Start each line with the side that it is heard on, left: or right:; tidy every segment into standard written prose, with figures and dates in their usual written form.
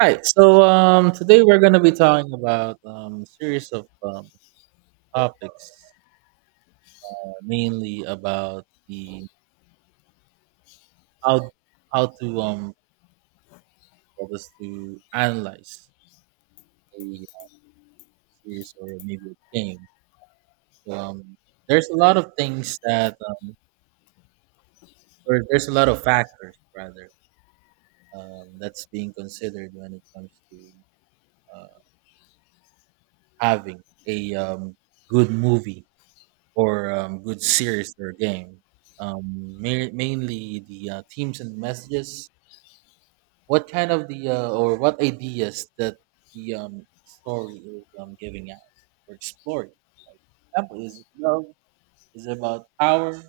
right: Hi. Today we're going to be talking about series of topics, mainly about the how how to for us to analyze a series or maybe a game. So um, there's a lot of things that or there's a lot of factors rather that's being considered when it comes to uh, having a good movie or good series or game. Mainly the themes and messages. What kind of the or what ideas that the story is giving out or exploring? For example, is it love? Is it about power?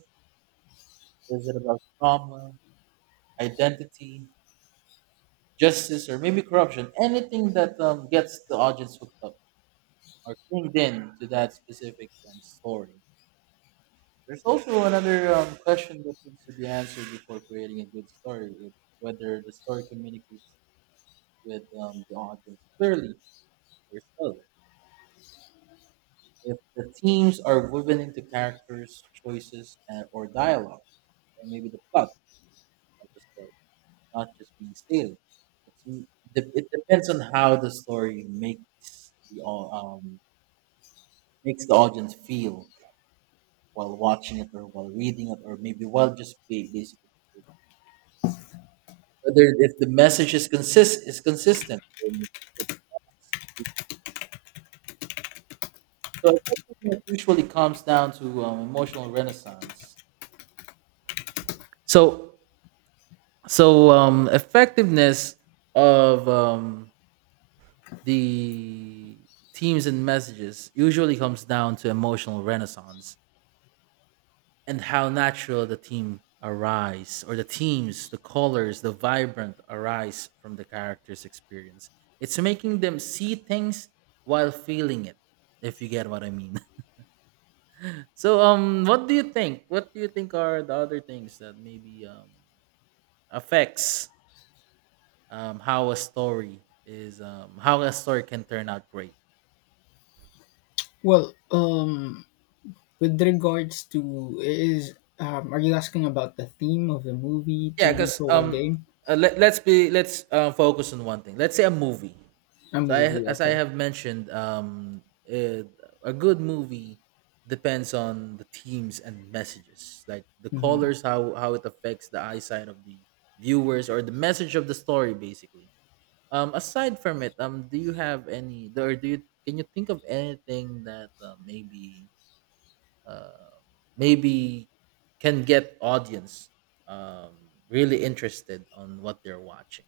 right: Is it about trauma, identity, justice, or maybe corruption? Anything that gets the audience hooked up or linked in to that specific story. There's also another question that needs to be answered before creating a good story. It's whether the story communicates with the audience clearly or subtly. If the themes are woven into characters' choices and, or dialogue, or maybe the plot of the story, not just being stated. It depends on how the story makes the makes the audience feel while watching it, or while reading it, or maybe while just basically whether if the message is consistent. So effectiveness usually comes down to emotional renaissance. So so effectiveness of the themes and messages usually comes down to emotional renaissance. And how natural the team arise or the teams, the colors, the vibrant arise from the character's experience. It's making them see things while feeling it, if you get what I mean. So, what do you think, what do you think are the other things that maybe affects how a story is how a story can turn out great?
left: Well, with regards to is are you asking about the theme of the movie,
right: Yeah,
left: TV
right: because
left: show, or game?
right: let's be let's focus on one thing, let's say a movie.
left: A
right: So I,
left: movie,
right: as I
left: okay.
right: have mentioned, eh, a good movie depends on the themes and messages, like the
left: Hmm.
right: colors, how it affects the eyesight of the viewers or the message of the story, basically. Aside from it, do you have any, or do you, can you think of anything that uh, maybe can get audience um, really interested on what they're watching?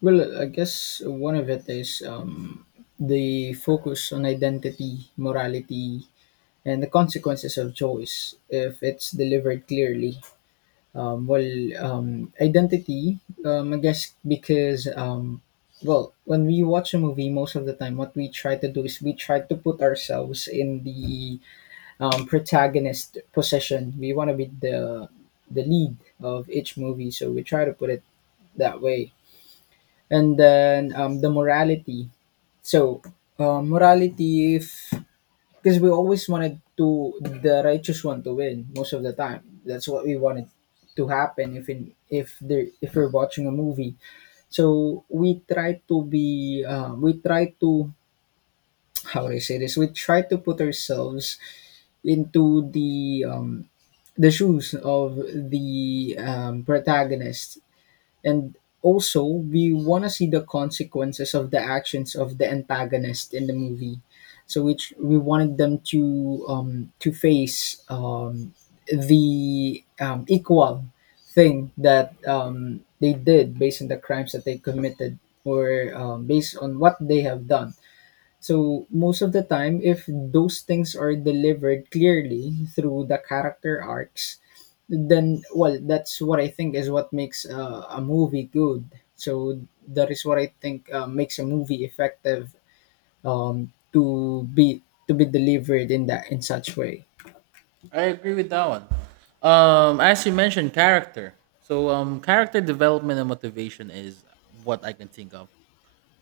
left: Well, I guess one of it is the focus on identity, morality, and the consequences of choice if it's delivered clearly. Well, identity, I guess because, well, when we watch a movie, most of the time, what we try to do is we try to put ourselves in the protagonist position. We want to be the lead of each movie, so we try to put it that way. And then the morality. So, morality, if because we always wanted to the righteous one to win most of the time. That's what we wanted to happen if in if there if we're watching a movie. So we try to be we try to how do I say this? We try to put ourselves into the shoes of the protagonist, and also, we want to see the consequences of the actions of the antagonist in the movie. So, which we wanted them to face the equal thing that they did based on the crimes that they committed or based on what they have done, so most of the time, if those things are delivered clearly through the character arcs, then well, that's what I think is what makes a movie good. So that is what I think makes a movie effective to be delivered in that in such way.
right: I agree with that one. As you mentioned, character. So, character development and motivation is what I can think of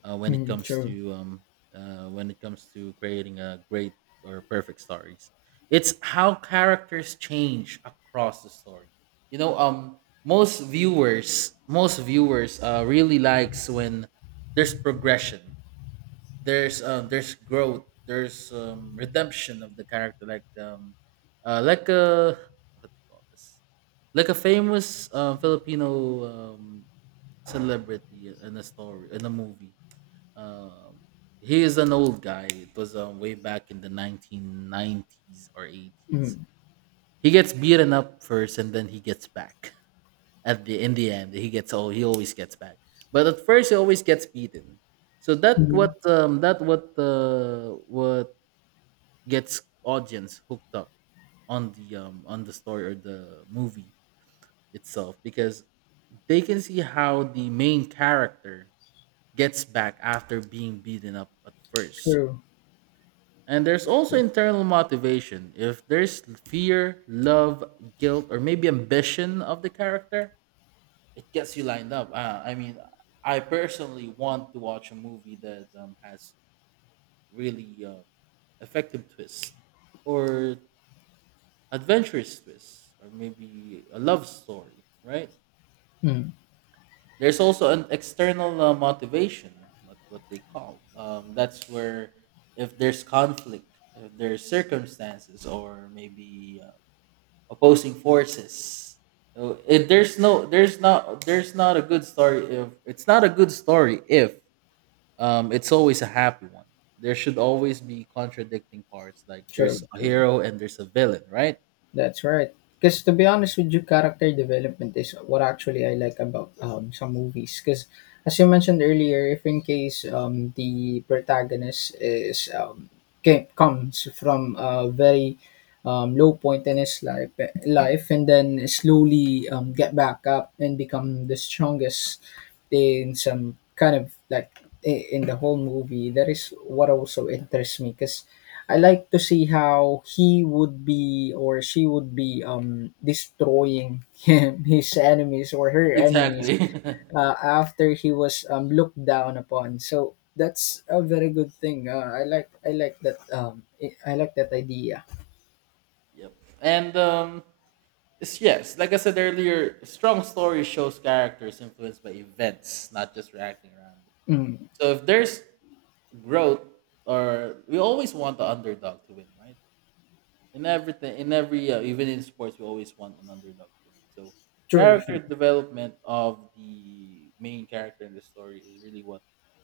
right: uh, when it
left: Mm,
right: comes
left: true.
right: to um, when it comes to creating a great or perfect stories. It's how characters change across the story. You know, most viewers really likes when there's progression, there's growth, there's redemption of the character. Like like a, what do you call this, like a famous filipino um celebrity in a story, in a movie. um he is an old guy. It was way back in the 1990s or 80s.
left: Mm,
right: He gets beaten up first and then he gets back at the, in the end. He gets all he always gets back, but at first he always gets beaten. So that what
left: mm,
right: what gets audience hooked up on the story or the movie itself, because they can see how the main character gets back after being beaten up at first.
left: true.
right: And there's also
left: True.
right: internal motivation, if there's fear, love, guilt, or maybe ambition of the character. It gets you lined up. I mean, I personally want to watch a movie that has really effective twists or adventurous twists, or maybe a love story, right?
left: Mm,
right: There's also an external motivation, like what they call. That's where if there's conflict, if there's circumstances, or maybe opposing forces. So, it, there's no, there's not, There's not a good story if it's always a happy one. There should always be contradicting parts. Like there's
left: true.
right: a
left: True.
right: hero and there's a villain, right?
left: That's right. Because to be honest with you, character development is what actually I like about some movies. Because as you mentioned earlier, if in case the protagonist is comes from a very low point in his life, and then slowly get back up and become the strongest in some kind of like in the whole movie, that is what also interests me. Because I like to see how he would be or she would be destroying him, his enemies or her enemies
right: Exactly.
left: after he was looked down upon. So that's a very good thing. I like that I like that idea.
right: Yep. And it's, yes, like I said earlier, strong story shows characters influenced by events, not just reacting randomly.
left: Mm,
right: So if there's growth, or we always want the underdog to win, right? In everything, in every even in sports, we always want an underdog to win. So
left: sure, sure.
right: character development of the main character in the story is really what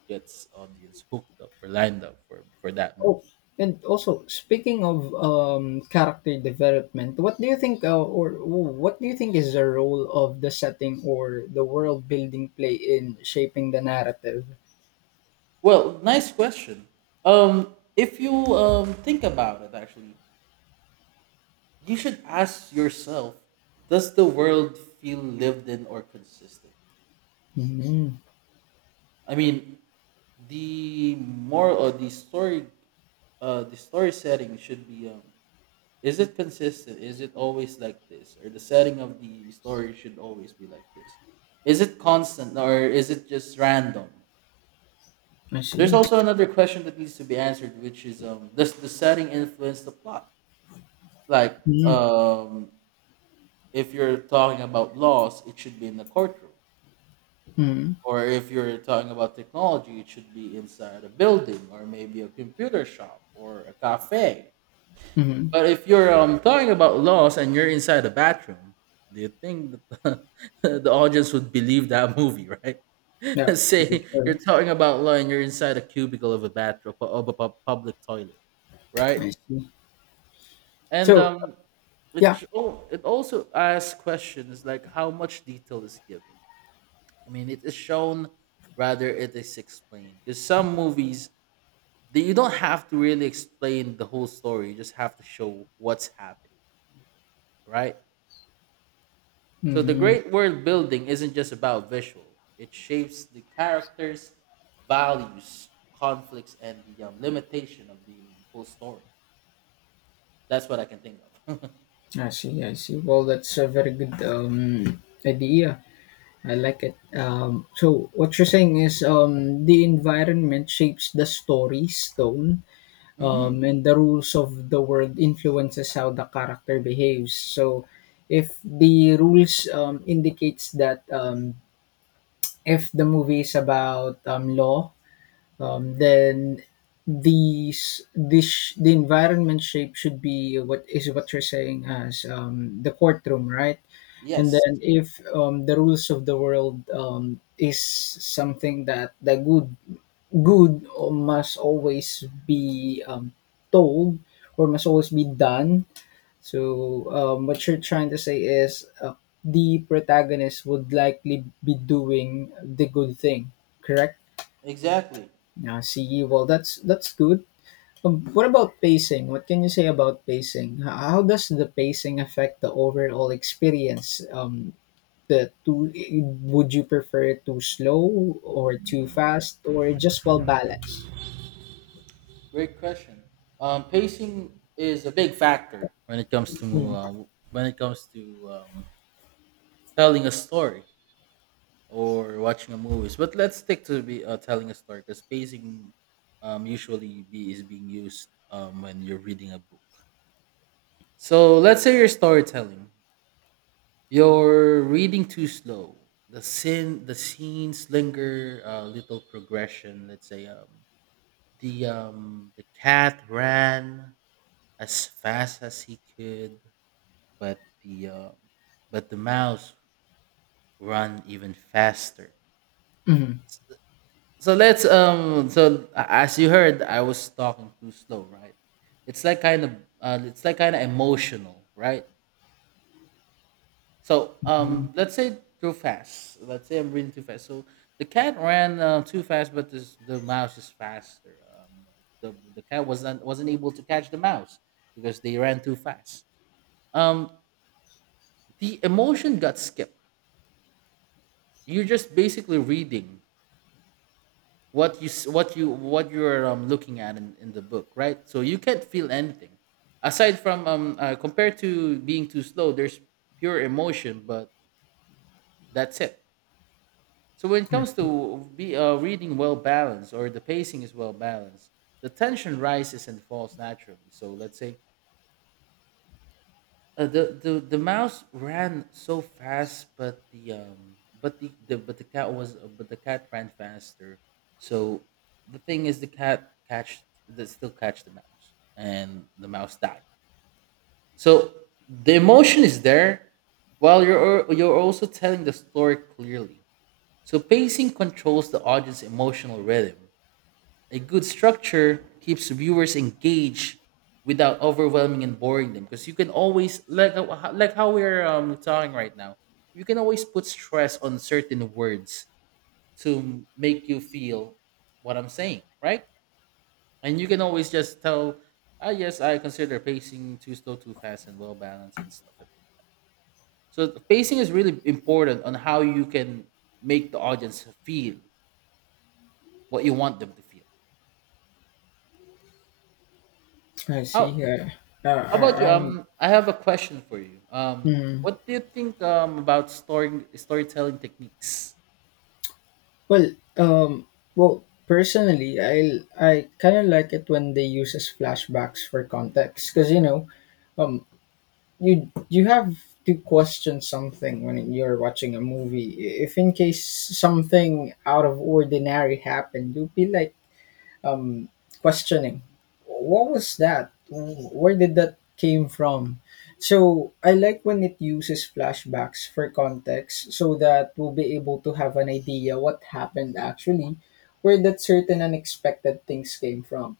right: gets audience hooked up or lined up for that
left: Oh,
right: movie.
left: and also speaking of character development, what do you think is the role of the setting or the world building play in shaping the narrative?
right: Well, nice question. If you think about it, actually, you should ask yourself, does the world feel lived in or consistent?
left: Mhm.
right: I mean, the moral or the story, the story setting should be is it consistent? Is it always like this? Or the setting of the story should always be like this? Is it constant, or is it just random?
left: I
right: There's
left: see.
right: also another question that needs to be answered, which is, does the setting influence the plot? Like
left: Mhm.
right: if you're talking about laws, it should be in the courtroom.
left: Mhm.
right: Or if you're talking about technology, it should be inside a building, or maybe a computer shop or a cafe.
left: Mhm.
right: But if you're talking about laws and you're inside a bathroom, do you think that the audience would believe that movie, right?
left: Yeah,
right: Let's
left: true,
right: say
left: true.
right: you're talking about law and you're inside a cubicle of a bathroom of a public toilet, right?
left: I see.
right: And
left: So, yeah.
right: which oh, it also asks questions like how much detail is given. I mean, it is shown rather it is explained, because some movies that you don't have to really explain the whole story; you just have to show what's happened, right? So the
left: Mhm.
right: great world building isn't just about visual. It shapes the characters, values, conflicts, and the limitation of the whole story. That's what I can think of.
left: I see. I see. Well, that's a very good idea. I like it. So, what you're saying is the environment shapes the story stone,
right: Mhm.
left: and the rules of the world influences how the character behaves. So, if the rules indicates that if the movie is about law, then the environment shape should be what is what you're saying as the courtroom, right? And
right: Yes,
left: then if the rules of the world is something that the good must always be told or must always be done. So, what you're trying to say is the protagonist would likely be doing the good thing, correct?
right: exactly.
left: Yeah, I see. Well, that's good. What about pacing? What can you say about pacing? How does the pacing affect the overall experience? The too, would you prefer it too slow or too fast or just well balanced?
right: Great question. Pacing is a big factor when it comes to
left: Mm.
right: uh, when it comes to um, telling a story or watching a movie. But let's stick to be telling a story, because pacing is being used when you're reading a book. So let's say you're storytelling. You're reading too slow. The scenes linger. Little progression. Let's say the cat ran as fast as he could, but the mouse run even faster.
left: Hmm.
right: So as you heard, I was talking too slow, right? It's like kind of it's like kind of emotional, right? So
left: Hmm.
right: let's say too fast. Let's say I'm reading too fast. So the cat ran too fast, but the mouse is faster. The cat wasn't able to catch the mouse because they ran too fast. Um, the emotion got skipped. You're just basically reading what you s- what you what you're looking at in the book, right? So you can't feel anything aside from compared to being too slow. There's pure emotion, but that's it. So when it
left: I
right: comes
left: see.
right: to be reading well balanced, or the pacing is well balanced, the tension rises and falls naturally. So let's say the mouse ran so fast, but the cat was but the cat ran faster. So the thing is, the cat catch that still catch the mouse, and the mouse died. So the emotion is there, while you're also telling the story clearly. So pacing controls the audience emotional rhythm. A good structure keeps viewers engaged without overwhelming and boring them, because you can always, like how we're talking right now. You can always put stress on certain words to make you feel what I'm saying, right? And you can always just tell, ah, yes, I consider pacing too slow, too fast, and well balanced and stuff like that. So the pacing is really important on how you can make the audience feel what you want them to feel.
left: I see.
right: How
left: Yeah.
right: How
left: I,
right: about you?
left: I'm.
right: I have a question for you.
left: Mm.
right: What do you think about storing storytelling techniques?
left: Well, well, personally, I kind of like it when they uses flashbacks for context, because um, you have to question something when you're watching a movie. If in case something out of ordinary happened, you'll be like um questioning, what was that, where did that came from? So I like when it uses flashbacks for context, so that we'll be able to have an idea what happened actually, where that certain unexpected things came from.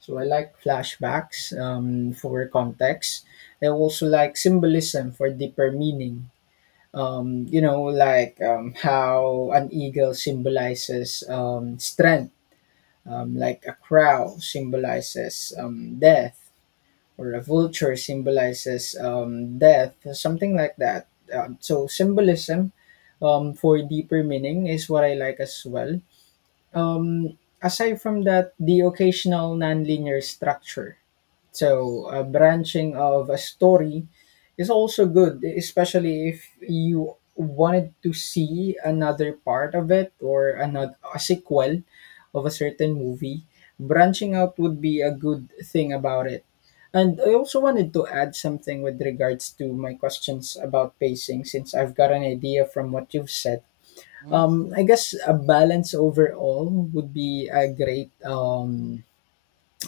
left: So I like flashbacks for context. I also like symbolism for deeper meaning. Like how an eagle symbolizes strength, like a crow symbolizes death, or a vulture symbolizes death, something like that. So, symbolism for deeper meaning is what I like as well. Aside from that, the occasional nonlinear structure, so, a branching of a story is also good, especially if you wanted to see another part of it or another a sequel of a certain movie. Branching out would be a good thing about it. And I also wanted to add something with regards to my questions about pacing, since I've got an idea from what you've said.
right: Hmm.
left: I guess a balance overall would be a great um,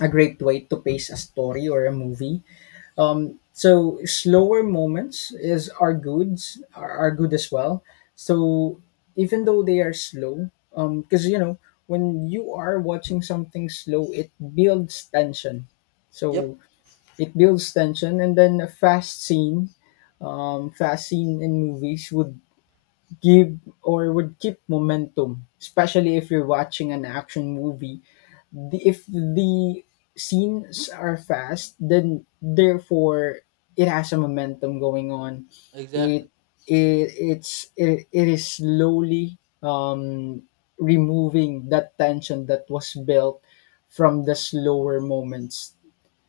left: a great way to pace a story or a movie. So, slower moments is are good as well. So even though they are slow, because when you are watching something slow, it builds tension.
right: Yep,
left: So it builds tension, and then a fast scene in movies would give or would keep momentum, especially if you're watching an action movie, if the scenes are fast, then therefore it has a momentum going on.
right: exactly.
left: It it is slowly um removing that tension that was built from the slower moments.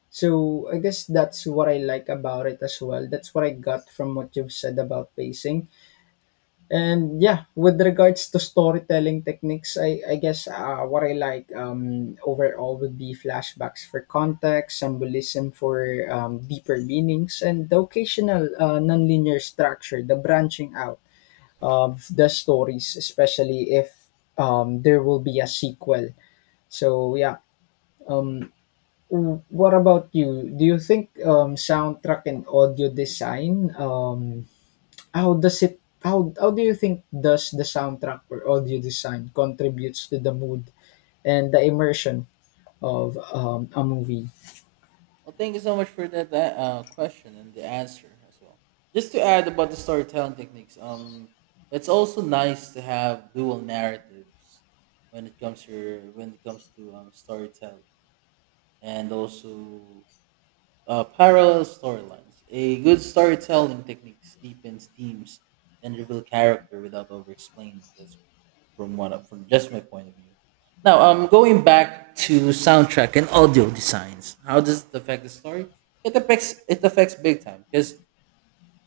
left: So I guess that's what I like about it as well. That's what I got from what you've said about pacing. And yeah, with regards to storytelling techniques, I guess what I like overall would be flashbacks for context, symbolism for deeper meanings, and the occasional nonlinear structure, the branching out of the stories, especially if there will be a sequel. So yeah, um, what about you? Do you think soundtrack and audio design, how do you think does the soundtrack or audio design contributes to the mood and the immersion of a movie?
right: Well, thank you so much for that question and the answer as well. Just to add about the storytelling techniques, it's also nice to have dual narratives when it comes to storytelling, and also, uh, parallel storylines. A good storytelling technique deepens themes and reveal character without over explaining. That's from from just my point of view. Now, going back to soundtrack and audio designs, how does it affect the story? It affects big time, because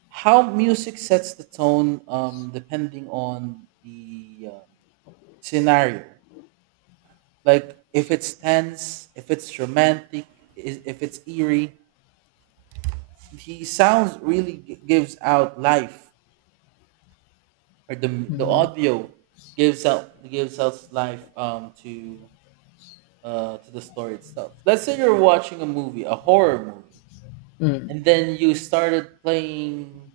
right: how music sets the tone, depending on the scenario. Like if it's tense, if it's romantic, if it's eerie. He sounds really gives out life, or the
left: Mm.
right: audio gives out gives us life to the story itself. Let's say you're watching a movie, a horror movie,
left: Mm.
right: and then you started playing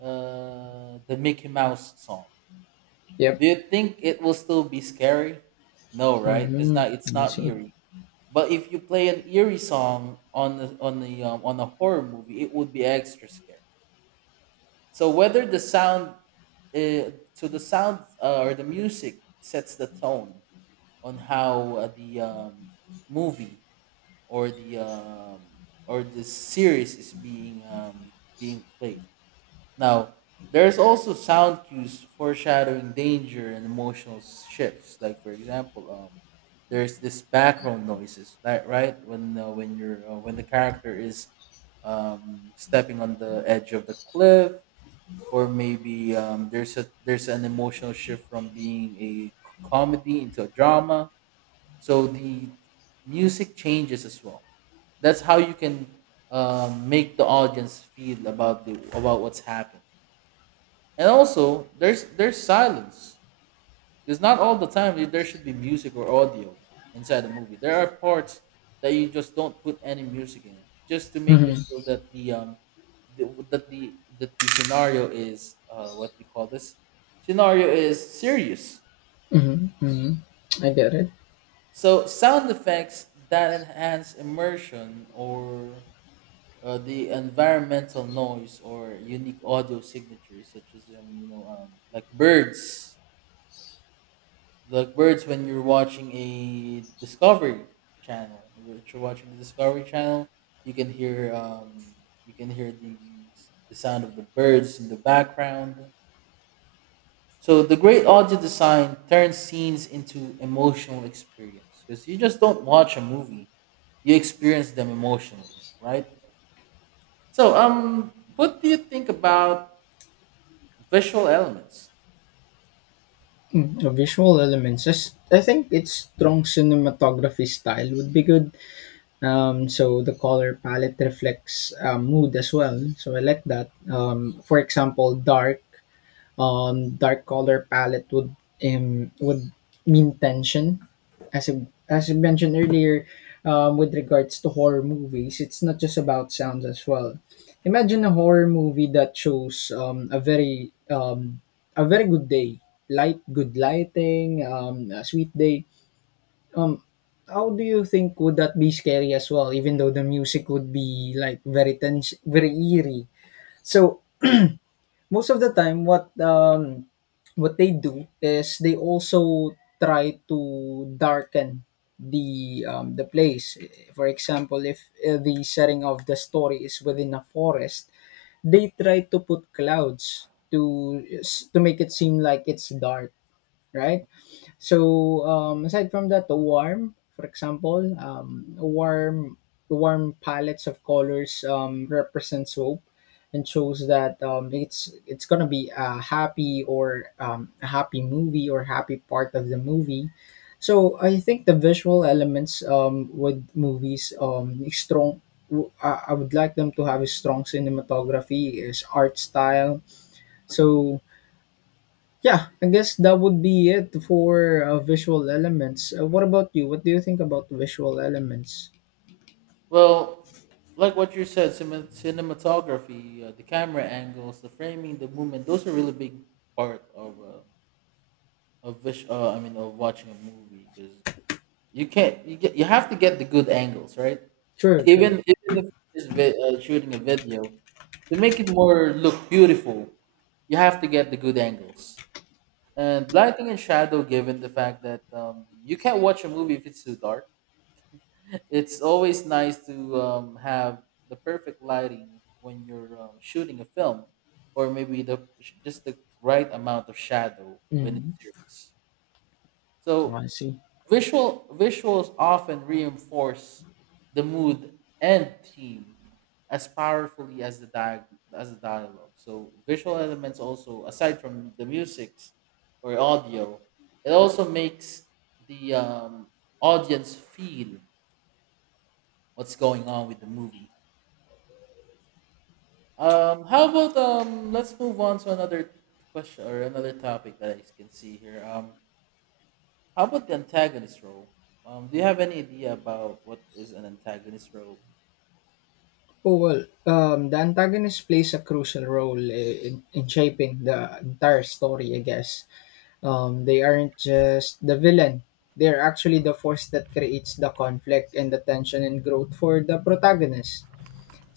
right: the Mickey Mouse song.
left: Yep.
right: Do you think it will still be scary? No, right? It's
left: Mm-hmm. I
right: not
left: see.
right: eerie. But if you play an eerie song on the on the on a horror movie, it would be extra scary. So whether the sound, the sound or the music sets the tone on how the movie or the um, or the series is being being played. Now there's also sound cues foreshadowing danger and emotional shifts. Like for example, there's this background noises, right? When you're when the character is stepping on the edge of the cliff, or maybe there's a there's an emotional shift from being a comedy into a drama. So the music changes as well. That's how you can make the audience feel about the about what's happening. And also there's silence, because not all the time there should be music or audio inside the movie. There are parts that you just don't put any music in, it, just to make them
left: Mm-hmm.
right: feel that the, that the that the scenario is what you call this scenario is serious.
left: Mm-hmm. Mm-hmm. I get it.
right: So sound effects that enhance immersion, or the environmental noise, or unique audio signatures, such as like birds, like birds when you're watching a Discovery Channel, if you're watching the Discovery Channel, you can hear you can hear the the sound of the birds in the background. So the great audio design turns scenes into emotional experience, because you just don't watch a movie, you experience them emotionally, right? So what do you think about visual elements?
left: Mm. Visual elements. I think its strong cinematography style would be good. So, the color palette reflects mood as well. So I like that. For example, dark color palette would um, would mean tension. As I mentioned earlier, with regards to horror movies, it's not just about sounds as well. Imagine a horror movie that shows a very good day, light, good lighting, a sweet day. Um, how do you think would that be scary as well? Even though the music would be like very tense, very eerie. So most of the time, what they do is they also try to darken the place. For example, if the setting of the story is within a forest, they try to put clouds to make it seem like it's dark, right? So, aside from that, the warm, for example, warm palettes of colors represents hope and shows that it's gonna be a happy or a happy movie or happy part of the movie. So I think the visual elements with movies is strong. I would like them to have a strong cinematography, is art style. So yeah, I guess that would be it for visual elements. What about you? What do you think about visual elements?
right: Well, like what you said, cinematography, the camera angles, the framing, the movement, those are really big part of watching a movie, because you can't you get you have to get the good angles, right?
left: True, true.
right: Even if it's shooting a video, to make it more look beautiful, you have to get the good angles. And lighting and shadow, given the fact that you can't watch a movie if it's too dark. It's always nice to have the perfect lighting when you're shooting a film, or maybe the just the right amount of shadow when it's
left: Mm,
right: serious. So
left: I see.
right: visuals often reinforce the mood and theme as powerfully as the dialogue. So visual elements also, aside from the musics or audio, it also makes the audience feel what's going on with the movie. How about let's move on to another question or another topic that I can see here. How about the antagonist role? Do you have any idea about what is an antagonist role?
left: Oh well, the antagonist plays a crucial role in shaping the entire story. I guess they aren't just the villain; they're actually the force that creates the conflict and the tension and growth for the protagonist.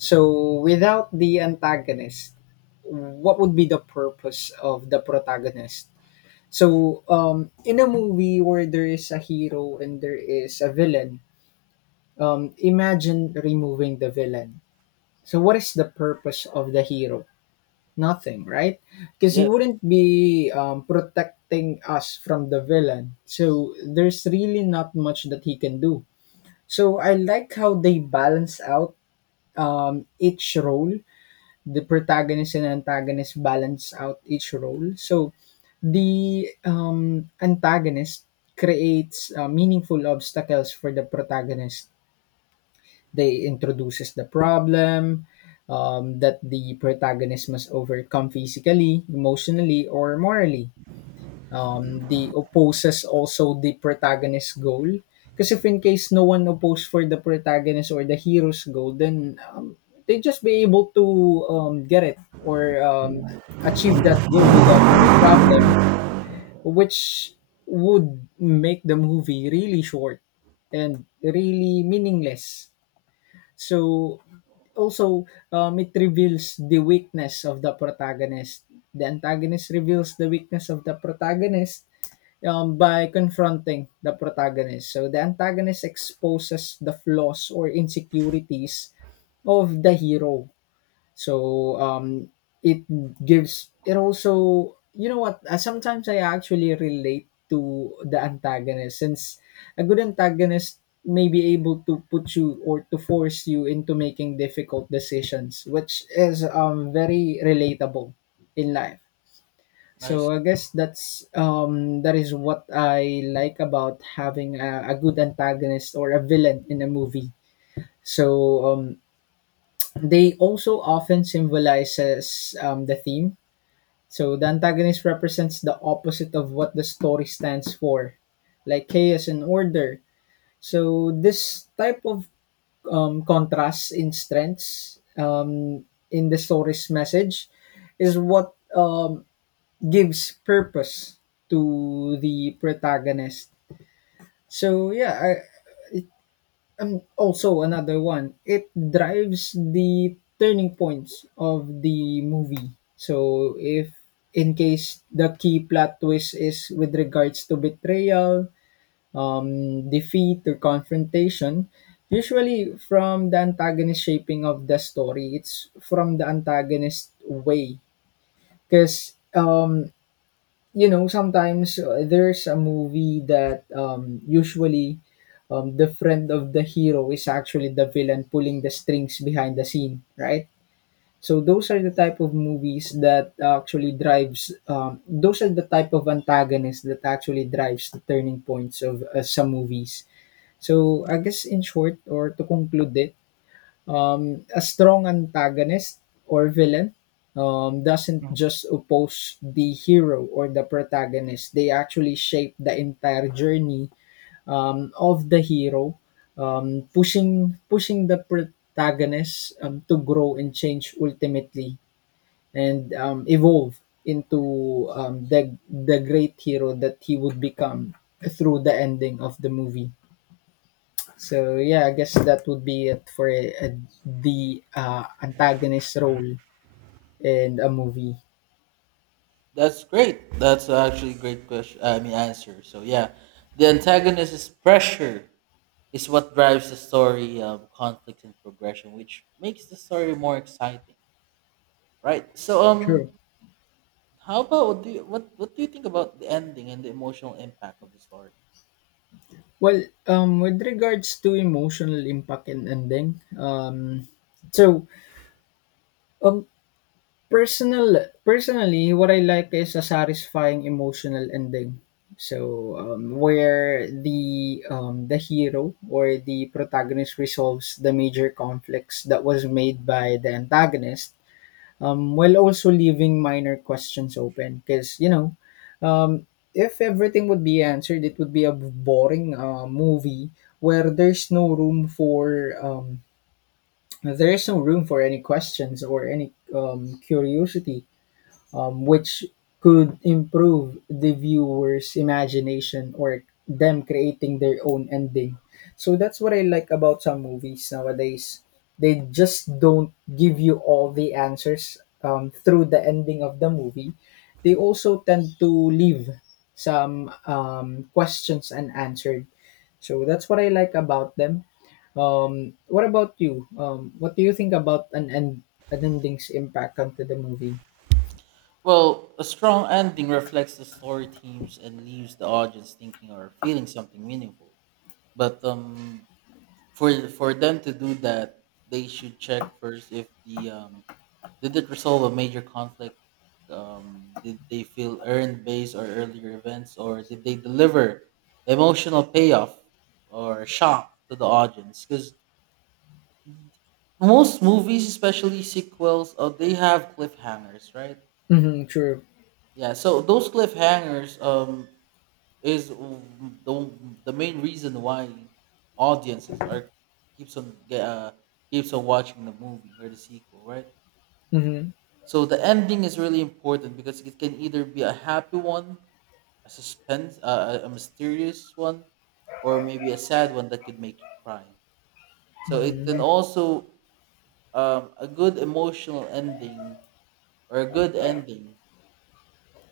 left: So, without the antagonist, what would be the purpose of the protagonist? So, in a movie where there is a hero and there is a villain, imagine removing the villain. So, what is the purpose of the hero? Nothing, right? Because he
right: Yes,
left: wouldn't be protecting us from the villain. So, there's really not much that he can do. So, I like how they balance out each role, the protagonist and antagonist balance out each role. So the antagonist creates meaningful obstacles for the protagonist. They introduces the problem that the protagonist must overcome physically, emotionally, or morally. They opposes also the protagonist's goal. Because if in case no one opposed for the protagonist or the hero's goal, then they just be able to get it or achieve that goal without any problem, which would make the movie really short and really meaningless. So also it reveals the weakness of the protagonist. The antagonist reveals the weakness of the protagonist by confronting the protagonist. So the antagonist exposes the flaws or insecurities of the hero. So it gives it also you know what sometimes I actually relate to the antagonist, since a good antagonist may be able to put you or to force you into making difficult decisions, which is very relatable in life. So
right: nice.
left: I guess that's that is what I like about having a good antagonist or a villain in a movie. So they also often symbolizes the theme. So the antagonist represents the opposite of what the story stands for, like chaos and order. So this type of contrast in strengths, in the story's message, is what gives purpose to the protagonist. So yeah, I'm also another one. It drives the turning points of the movie. So if in case the key plot twist is with regards to betrayal, defeat or confrontation, usually from the antagonist shaping of the story, it's from the antagonist way. Because. You know, sometimes there's a movie that usually the friend of the hero is actually the villain pulling the strings behind the scene, right? So those are the type of movies that actually drives those are the type of antagonists that actually drives the turning points of some movies. So I guess, in short, or to conclude it, a strong antagonist or villain doesn't just oppose the hero or the protagonist, they actually shape the entire journey of the hero, pushing the protagonist to grow and change, ultimately, and evolve into the great hero that he would become through the ending of the movie. So yeah, I guess that would be it for the antagonist role in a movie.
right: That's great. That's actually a great question. I mean, answer. So yeah, the antagonist is pressure, is what drives the story, conflict and progression, which makes the story more exciting, right? So
left: Sure.
right: how about what do you, what do you think about the ending and the emotional impact of the story?
left: Well, with regards to emotional impact and ending, so um, personally, what I like is a satisfying emotional ending. So where the hero or the protagonist resolves the major conflicts that was made by the antagonist, while also leaving minor questions open. Because, you know, um, if everything would be answered, it would be a boring movie where there's no room for there's no room for any questions or any curiosity, which could improve the viewer's imagination or them creating their own ending. So that's what I like about some movies nowadays. They just don't give you all the answers through the ending of the movie. They also tend to leave some questions unanswered. So that's what I like about them. What about you? What do you think about an ending's impact onto the movie?
right: Well, a strong ending reflects the story themes and leaves the audience thinking or feeling something meaningful. But for them to do that, they should check first if the did it resolve a major conflict? Did they feel earned based or earlier events, or did they deliver emotional payoff or shock to the audience? Because most movies, especially sequels, they have cliffhangers, right?
left: Mm-hmm, true.
right: Yeah, so those cliffhangers is the the main reason why audiences are keeps on ge- uh, keeps on watching the movie or the sequel, right?
left: Mm-hmm.
right: So the ending is really important because it can either be a happy one, a suspense, a mysterious one, or maybe a sad one that could make you cry. So it
left: Mm-hmm.
right: can also a good emotional ending or a good ending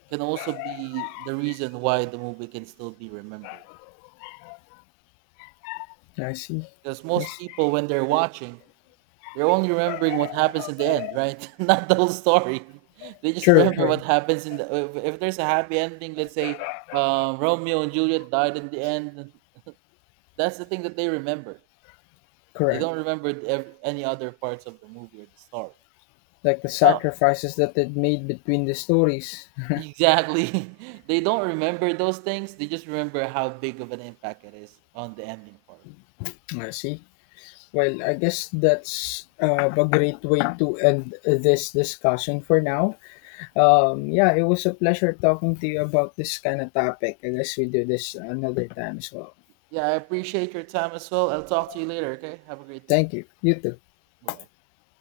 right: can also be the reason why the movie can still be remembered.
left: I see.
right: Because most
left: Yes.
right: people, when they're watching, they're only remembering what happens in the end, right? Not the whole story. They just
left: True,
right: remember
left: true.
right: what happens in the. If there's a happy ending, let's say Romeo and Juliet died in the end, that's the thing that they remember. They
left: Correct.
right: don't remember any other parts of the movie or the story.
left: Like the
right: Oh,
left: sacrifices that they made between the stories.
right: exactly. They don't remember those things. They just remember how big of an impact it is on the ending part.
left: I see. Well, I guess that's a great way to end this discussion for now. Yeah, it was a pleasure talking to you about this kind of topic. I guess we do this another time as well.
right: Yeah, I appreciate your time as well. I'll talk to you later, okay? Have a great day.
left: Thank you. You too.
right: Bye bye.